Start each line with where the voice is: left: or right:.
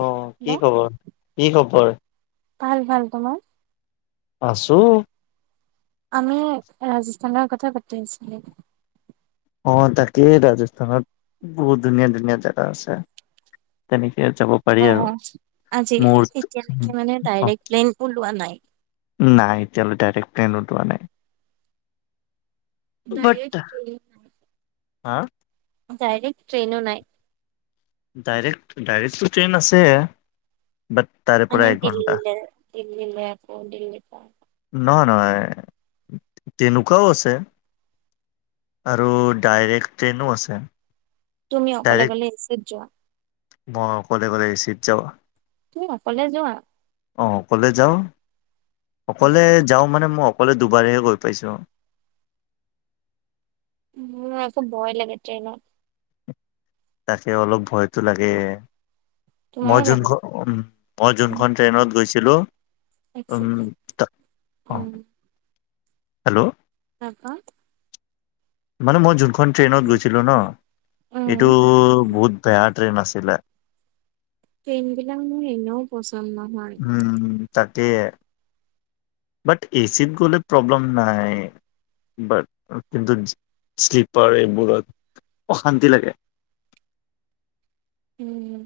left: অ' কি
right: হেল্ল'
left: খবৰ, কি খবৰ।
right: ভাল, ভাল তোমাৰ।
left: আছো।
right: আমি ৰাজস্থানৰ কথা পাতি আছিলো।
left: অ' তাকেই ৰাজস্থানত বহুত ধুনীয়া ধুনীয়া জেগা আছে তেনেকে এতিয়া যাব পাৰি
right: অ
left: আৰু
right: আজি
left: মোৰ
right: এতিয়ালৈকে
left: [unintelligible]
right: মানে ডাইৰেক্ট প্লেইন ওলোৱা নাই।
left: নাই এতিয়ালৈ ডাইৰেক্ট। প্লেন ওলোৱা নাই। বাট
right: ডাইৰেক্ট কি।
left: হা
right: ডাইৰেক্ট ট্ৰেইনো নাই।
left: ডাইৰেক্ট, ডাইৰেক্টটো ট্ৰেইন আছে। বাট তাৰে পৰা
right: মানে
left: এঘন্টা
right: দিল্লীলে, দিল্লীলে আকৌ দিল্লী
left: নহয় নহয় তেনেকুৱাও আছে আৰু ডাইৰেক্ট ট্ৰেইনো আছে।
right: তুমি অকলে
left: ডাইৰেক্ট
right: গলে এচিত যোৱা।
left: মই অকলে গলে এচিত যাও।
right: তুমি অকলে যোৱা।
left: অ' অকলে যাও।
right: বা
left: অকলে যাও মানে মই অকলে দুবাৰহে গৈ পাইছো।
right: মোৰ আকৌ ভয় লাগে ট্ৰেইনত।
left: তাকে অলপ ভয়টো লাগে। মই
right: তোমাৰো লাগে
left: যোনখন মই যোনখন ট্ৰেইনত গৈছিলো
right: এক
left: উম
right: ছেকেণ্ড
left: তা অ'
right: উম
left: হেল্ল'।
right: হা?
left: মানে মই যোন ট্ৰেইনত গৈছিলোঁ ন'! এইটো
right: উম
left: বহুত বেয়া ট্ৰেইন আছিলে।
right: ট্ৰেইনবিলাক মোৰ এনেও পচন্দ নহয়।
left: উম তাকে। বাট এচিত গ'লে প্ৰব্লেম নাই, বাট কিন্তু শ্লিপাৰ এইবোৰত অশান্তি লাগে।
right: উম।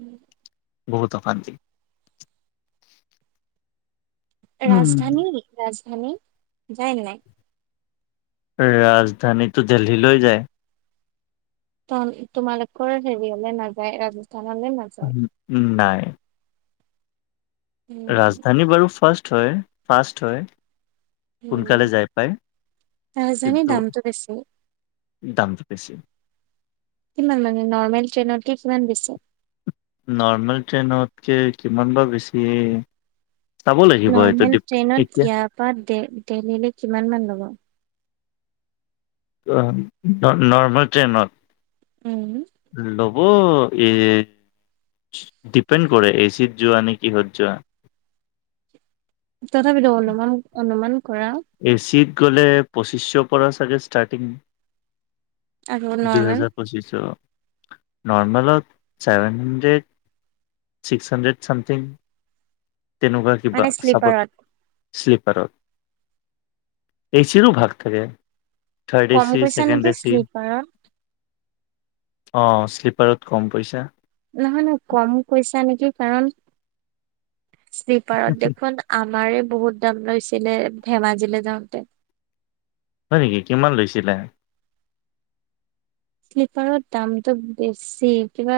left: বহুত অশান্তি। উম
right: ৰাজধানী মানি, যায় নে নাই?
left: ৰাজধানীতো দেলহিলৈ যায়।
right: ত' তোমালোকৰ হেৰি হলে নাযায় ৰাজ
left: উ নাই।
right: উম।
left: ৰাজধানী বাৰু ফাৰ্ষ্ট হয়, ফাষ্ট হয়।
right: উম,
left: সোনকালে যাই পাই
right: ৰাজধানী
left: কিন্তু
right: দামটো বেছি।
left: দামটো বেছি।
right: কিমান মানে! নৰ্মেল ট্ৰেইনতকে কিমান বেছি?
left: নৰ্মেল ট্ৰেইনতকে কিমান বা বেছি? চাব লাগিব এইটো
right: নৰ্মেল
left: ডিপ
right: ট্ৰেইনত
left: এতিয়া
right: ইয়াৰ পৰা দে, দেলহিলে কিমান মান ল'ব?
left: নৰ্মেল ট্ৰেইনত
right: উম।
left: লৱ অ' [unintelligible] ডিপেণ্ড কৰে এচিত যোৱা নে, কিহত যোৱা।
right: তথাপিতো অনুমান-অনুমান
left: এচিত গ'লে পঁচিছশৰ পৰা চাগে ষ্টাৰ্টিং।
right: আৰু নৰ্মেল
left: দুহাজাৰ পঁচিছশ। নৰ্মেলত seven hundred, six hundred something. তেনেকুৱা
right: মানে
left: কিবা চাগৈ
right: শ্লিপাৰত
left: শ্লীপাৰত। এচিৰো ভাগ থাকে। থাৰ্ড এ
right: কম
left: চি
right: কৈছা
left: ছেকেণ্ড
right: নেকি
left: এ চি
right: শ্লিপাৰত।
left: অ' শ্লীপাৰত কম পইচা।
right: নহয় [unintelligible] কম কৈছা নেকি কাৰণ শ্লিপাৰত দেখোন আমাৰে বহুত দাম লৈছে। দিলে ধেমাজিলে যাওঁতে
left: হয় নেকি কিমান লৈছিলে
right: শ্লিপাৰত দামতটো বেছি কিবা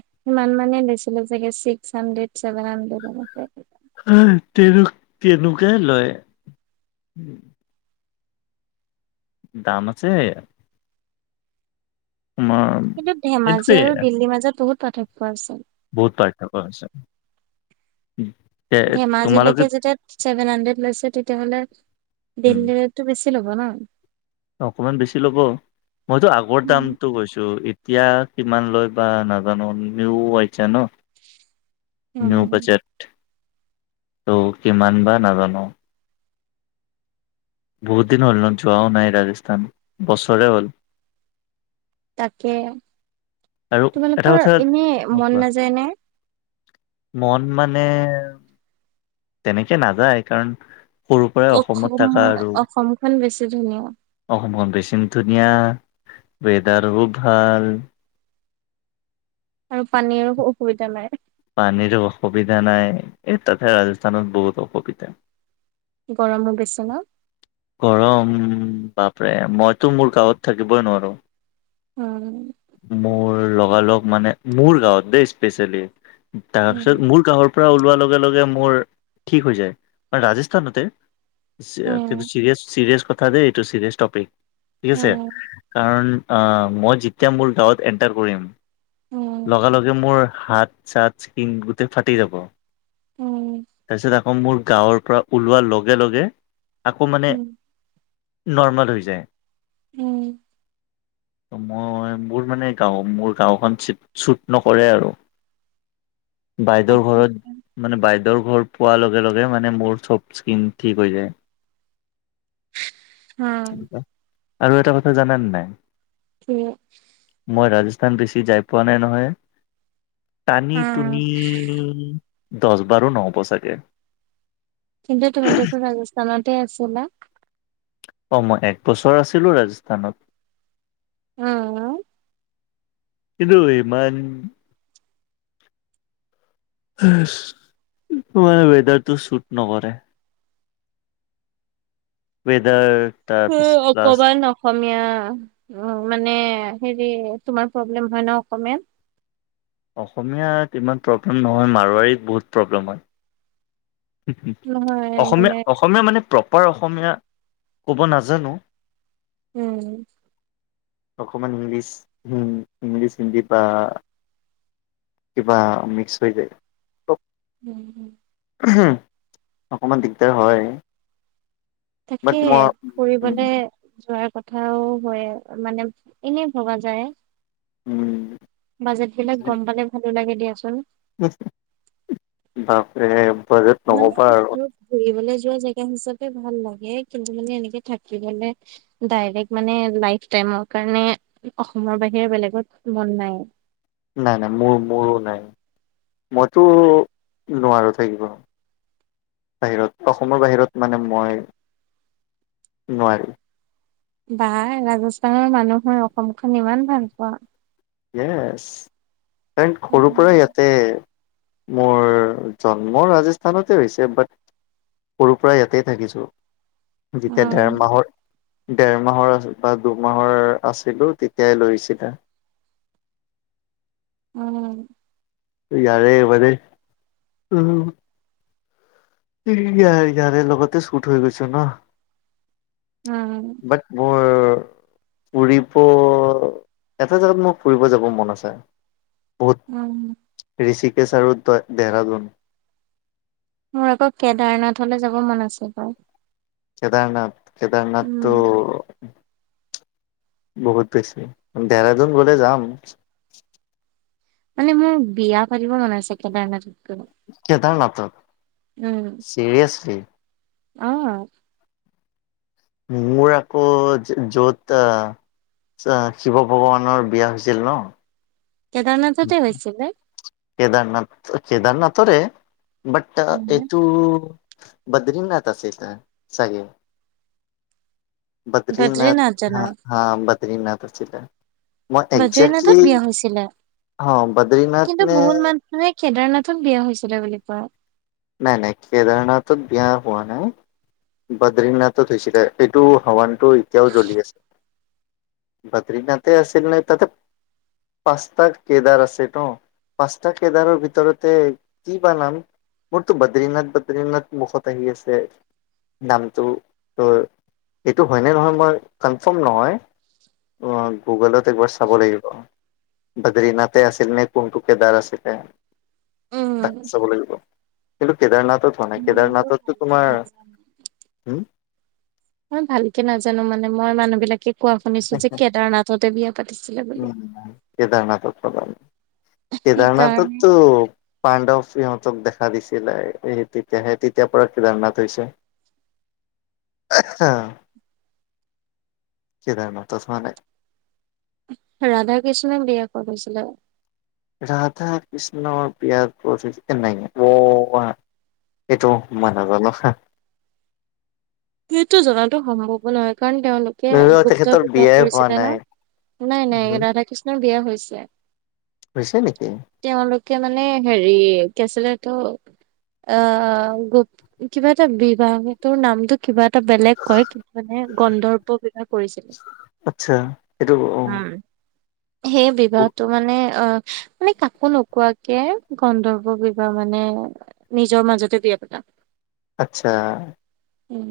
right: সমান মানে বেছিলে চাগে ছিক্স হাড্ৰেড চছেভেন হাড্ৰেড এনেকে
left: হ তেনে তেনেকুৱাই লয় দাম আছে তোমাৰ
right: কিন্তু ধেমাজি
left: এইটোৱে
right: আৰু দিল্লীৰ মাজত বহুত পাৰথক্য আছিল
left: বহুত পাৰ্থক্য হৈছে
right: ধেমাজিলকে যেতিয়া ছেভেন হাড্ৰেড লৈছে তেতিয়াাহ'লে
left: উম
right: দিল্লীটো বেছি লব ন
left: অকমান বেছি ল'ব। মইতো আগৰ দামটো কৈছো এতিয়া কিমান লৈ বা নাজানোমিও আহিছা ন ন
right: উম
left: বজত তৌ কিমান বা নাজানো বহুত দিন হ'ল ন যোৱাও নাই ৰাজস্থান বছৰে হ'ল
right: তাকে
left: আৰু এটা
right: তোমালোকৰ
left: কথা
right: এনেই মন
left: কোৱা
right: নাযায় ন
left: মন মানে তেনেকে নাযায় কাৰণ সৰু পৰাই অসমত থকা আৰু
right: ধন্যাদ [unintelligible]
left: অসমখন বেছিম ধুনীয়া ৱেডাৰও ভাল
right: আৰু পানীৰো অসুবিধা নাই
left: পানীৰো অসুবিধা নাই এই তাতে ৰাজস্থানত বহুত অসুবিধা
right: কি গৰম ৰ বেছি ন
left: গৰম বাপৰে মইতো মোৰ গাঁৱত থাকিবই নোৱাৰো
right: উম
left: মোৰ লগ লগ লগ মানে মোৰ গাঁৱত দেই স্পেচিয়েলি তাৰ
right: উম
left: পিছত মোৰ কাহৰ পৰা ওলোৱাৰ লগে লগে মোৰ ঠিক হৈ যায় কাৰ ৰাজস্থানতে চ
right: উম
left: কথা ত এইটো ছৰিয়ছ পিক ঠিক আছে
right: উম
left: কাৰণ অ মই যেতিয়া মোৰ গাঁৱত এণ্টাৰ কৰিম
right: উম
left: লগে লগে মোৰ হাত চাত কিনোতে ফাাটি যাব
right: উম
left: কচ ত মোৰ গাঁৱৰ পৰা ওলোৱাৰ লগে লগে আকৌ মানে
right: উম
left: নৰ্মেল হৈ যায়।
right: উম।
left: ত মই মোৰ মানে গাঁও মোৰ গাঁওখন ছু ছুট নকৰে আৰু। বাইদেউৰ
right: আচ্ছা
left: ঘৰত মানে বাইদেউৰ ঘৰ পোৱাৰ লগে লগে মানে মোৰ চব স্কিন ঠিক হৈ যায়।
right: অ।
left: আৰু এটা কথা জানান নাই?
right: কি?
left: মই ৰাজস্থান বেছি যাই পোৱা নাই নহয়। টানি
right: উম
left: তুনি ই দচ বাৰো নহব চাগৈ।
right: কিন্তটো তুমি টো চোন ৰাজস্থানত টে আছিলা।
left: অঁ মই একবছৰ আছিলোঁ ৰাজস্থানত।
right: অ' অ।
left: কিন্তু ইমান তোমাৰ ৱেডাৰটো চুট নকৰে। ৱেদাৰ।।
right: উ অকণমান অসমীয়া উ মানে হেত তুমি তোমাৰ প্ৰব্লেম হয় ন অসমীয়াত?
left: অসমীয়াত ইমান প্ৰব্লেম নহয়। মাৰোৱাৰীত বহুত প্ৰব্লেম হয়।
right: নহয়
left: অসমীয়া
right: মানে
left: অসমীয়া মানে প্ৰব মই অসমীয়া ক'ব নাজানো।
right: উম।
left: অকমান ইংলিছ, ইংলিছ হিন্দী বা কিবা মিক্স হৈ যায়।
right: উম উম।
left: অকণমান দিগদা্ৰ হয়।
right: তাকে
left: বাট মই
right: ফুৰিবলে যোৱাৰ কথা কথাও হয়, মানে এনে ভবা যায়।
left: উম।
right: বাজেট বিলাক গম পালে ভালো লাগে দিয়া। আচোন।
left: উ বাপৰে। বাজেট
right: মানে
left: নকবা আৰু
right: এদিনত ঘুৰি দূৰ জেগা হিচাপে ভাল লাগে। কিন্তু মানে এনেকে থাকি মানে ডাইৰেক্ট মানে লাইফ টাইমৰ কাৰণে অসমৰ বাহিৰে বেলেগত মন নাই।
left: নাই নাই মোৰ মোৰো নাই মইতো নোৱাৰো থাকিব বাহিৰত। অসমৰ বাহিৰত মানে মই নোৱাৰিম।
right: বা ৰাজস্থানৰ মানুহৈ অসমখন ইমান ভাল পোৱা?
left: ইএছ। ডেন সৰুৰ পৰাই
right: উম
left: ইয়াতে মোৰ জন্ম ৰাজস্থানতে হৈছে, বাট সৰুৰ পৰা ইয়াতেই থাকিছোঁ। যেতিয়া
right: উম
left: ডেৰ মাহৰ ডেৰ মাহৰ আ বা দুমাহৰ আছিলো, তেতিয়াই লৈ আহিছিল।
right: অঁ।
left: ইাৰে এবাৰে ইয়াৰ ইয়াৰে লগতে চুট হৈ গৈছ ন।
right: হাঁ।
left: বাট মোৰ [unintelligible] ফুৰিব, এটা জেগাত মোৰ ফুৰিব যাব মন আছে।
right: উম
left: বহুত ঋষিক কেচ‌ আৰু দেহৰাদুন।
right: মোৰ আকৌ কেদাৰনাথলে যাব মন আছিল বাৰু।
left: কেদাৰনাথ?
right: উম
left: কেদাৰনাথটো বহুত বেছি, দেৰাদোন গ'লে যাম।
right: মানে মোৰ বিয়া পাতিব মন আছে কেদাৰনাথত। গৈ
left: কেদাৰনাথত, চিৰিয়েছলি?
right: অঁ।
left: মোৰ আকৌ য'ত আহ, শিৱ ভগৱানৰ বিয়া হৈছিল ন
right: কেদাৰনাথতে হৈছিল।
left: কেদাৰনাথ, কেদাৰনাথৰে বাট
right: উম,
left: এইটো বদিৰীনাথ আছেল, চাগে বদ্ৰীনাথ, হা বাত নাথ আছিলে। মই
right: বদ্ৰীনাথত
left: একজেক্টলি,
right: বিয়া হৈছিলে
left: অঁ বদ্ৰীনাথ
right: কিন্তু
left: নে
right: বহুত মানুহে কেদাৰনাথক বিয়া হৈছিলে বুলি কোৱা
left: নাই নাই, কেদাৰনাথত বিয়া হোৱা নাই, বদ্ৰীনাথত হৈছিলে, এইটো হাৱানটো এতিয়াও জ্বলি আছে, বদ্ৰিনাথে আছিল নাই, তাতে পাঁচটা কেদাৰ আছে তো, পাঁচটা কেদাৰৰ ভিতৰতে কি বা নাম মোৰতো বদ্ৰীনাথ বদ্ৰীনাথ মুখত আহি আছে, নামটো, ত' এইটো হয়নে নহয় মই কনফাৰ্ম নহয়, গুগলত একবাৰ চাব লাগিব, বদ্ৰীনাথে আছিল নে কোনটো কেদাৰ আছিলে তাক
right: উম।
left: চাব লাগিব। কিন্তু কেদাৰনাথত হোৱা
right: ভ নো
left: নাই কেদাৰনাথতো তোমাৰ
right: [unintelligible]
left: হম
right: মই ভালকে নাজানো মানে মই মানুহ বিলাকে কোৱা শুনিছো যে কেদাৰনাথতে বিয়া পাতিছিলে বুলি।
left: হব [unintelligible]
right: সেইকাৰণে
left: কেদাৰনাথততো পাণ্ডৱ সিহঁতক দেখা দিছিলে তেতিয়াহে তেতিয়াৰ পৰা কেদাৰনাথ হৈছে। কেদাৰনাথত হোৱা নাই।
right: ৰাধা কৃষ্ণ বিয়া কৰিছিলে?
left: ৰাধা কৃষ্ণৰ বিয়াৰ কত হৈ নাই অ' এইটো ম নাজানো হা।
right: সেইটো জাতো সম্ভৱ নহয়। কাৰণ তেওঁলোকে
left: ধৰিলওক
right: গুপ্ত
left: তেখেতৰ
right: বিবাহ
left: বিয়াই হোৱা
right: কৰিছিলে ন,
left: নাই
right: নাই নাই
left: উম
right: ৰাধা কৃষ্ণৰ বিয়া হৈ চে
left: হৈছে নেকি?
right: মানে হেৰি কি আছিলে এইটো, আহ গুপ কিবা এটা বিবাহ তোৰ নামটো কিবা এটা বেলেগ কয় কিন্তু মানে গন্ধৰ্ব ব্যৱাৰ কৰিছিলে।
left: আচ্ছা এইটো
right: হু। সেই বিবাহটো মানে অ মানে কাকো নোকোৱাকে গধব বিবাহ মানে নিজৰ মাজতে বিয়া পতা।
left: আচ্ছা।
right: উম।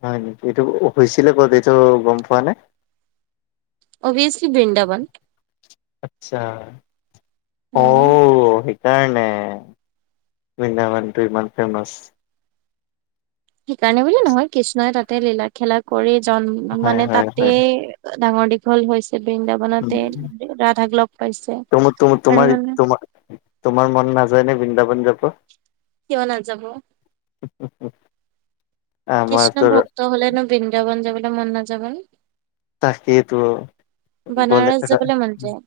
left: হয় নেকি, এইটো হৈছিলে ক'ত এইটো গম পোৱা নে?
right: অভিয়ছলি বৃন্দাবন।
left: আচ্ছা।
right: উম।
left: কাৰণে বৃন্দাবনটো ইমান ফেমাচ।
right: সেইকাৰণে বুল নহয় কৃষ্ণই তাত তাতে লীলা খেলা কৰি জন্ম
left: হয়
right: মানে
left: হয়
right: তাতে
left: হয়
right: ডাঙৰ দীঘল হৈছে। বৃন্দাবনতে ৰাধাক লগ পাইছে
left: ত
right: আৰু
left: তোমাৰোমাৰ
right: মানে
left: তোমাৰ মন নাযায় নে বৃন্দাবন যাব।
right: কিয় নাযাব? কৃষ্ণ
left: আমাৰতো
right: ভক্ত হলে ন বৃন্দাবন যাবলে মন নাযাব নে?
left: তাকেইতো, গলে
right: বানাৰস যাবলৈ
left: [unintelligible]
right: মন যায়।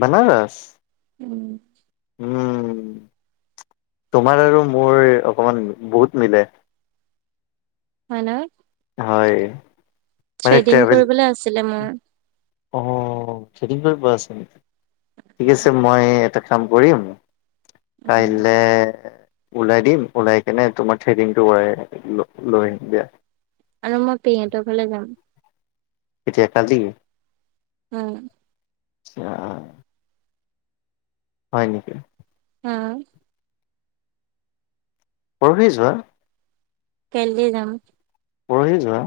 left: বনাৰস?
right: উম
left: উম, তোমাৰ আৰু মোৰ অকণমান বহুত মিলে।
right: হয় ন?
left: হয়। মানে
right: থ্ৰেডিং
left: ট্ৰেভেল
right: কৰিবলৈ আছিলে মোৰ।
left: অ', থেদিং কৰিবিব আছে নেকি? ঠিক আছে মই এটা কাম কৰিম।
right: উম
left: কাইলে ওলাই দিম ওলাই কেনে তোমাৰ থ্ৰেডিংটো লৈ আহিম দিয়া।
right: আৰু মই পেহীহঁতৰ ঘৰলে যাম।
left: এতিয়া আজি।
right: উম,
left: আ, হয় নেকি?
right: উম,
left: পৰহি যোৱা।
right: কেলে যাম।
left: পৰহি যোৱা।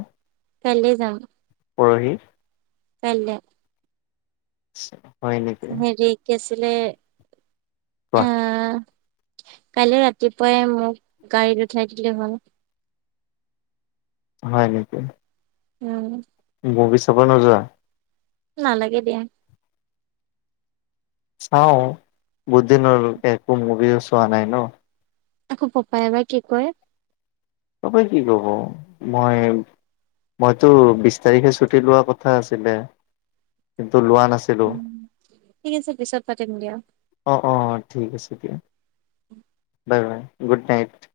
right: কালি যাম।
left: পৰহি
right: কাইলে।
left: আ [unintelligible]
right: হেৰী কেছ। লে।
left: কোৱা?
right: কাইলৈ ৰাতিপুৱাই মোক গাড়ীত উঠাই দিলে হল।
left: হয় নেকি?
right: উম,
left: মভী চাব নযোৱা।
right: নালাগে দিয়া।
left: চাও বহুত দিন একো মুভিও চোৱা নাই ন।
right: আকৌ পাপাই বা কি কয়?
left: কোনে কি কব মই মইতো বিশ তাৰিখে ছুটি লোৱা কথা আছিলে। ত লোৱা নাছিলোঁ
right: ঠিক আছে পিছত পাতিম দিয়া
left: অঁ-অঁ ঠিক আছে দিয়া বাই-বাই। Good night.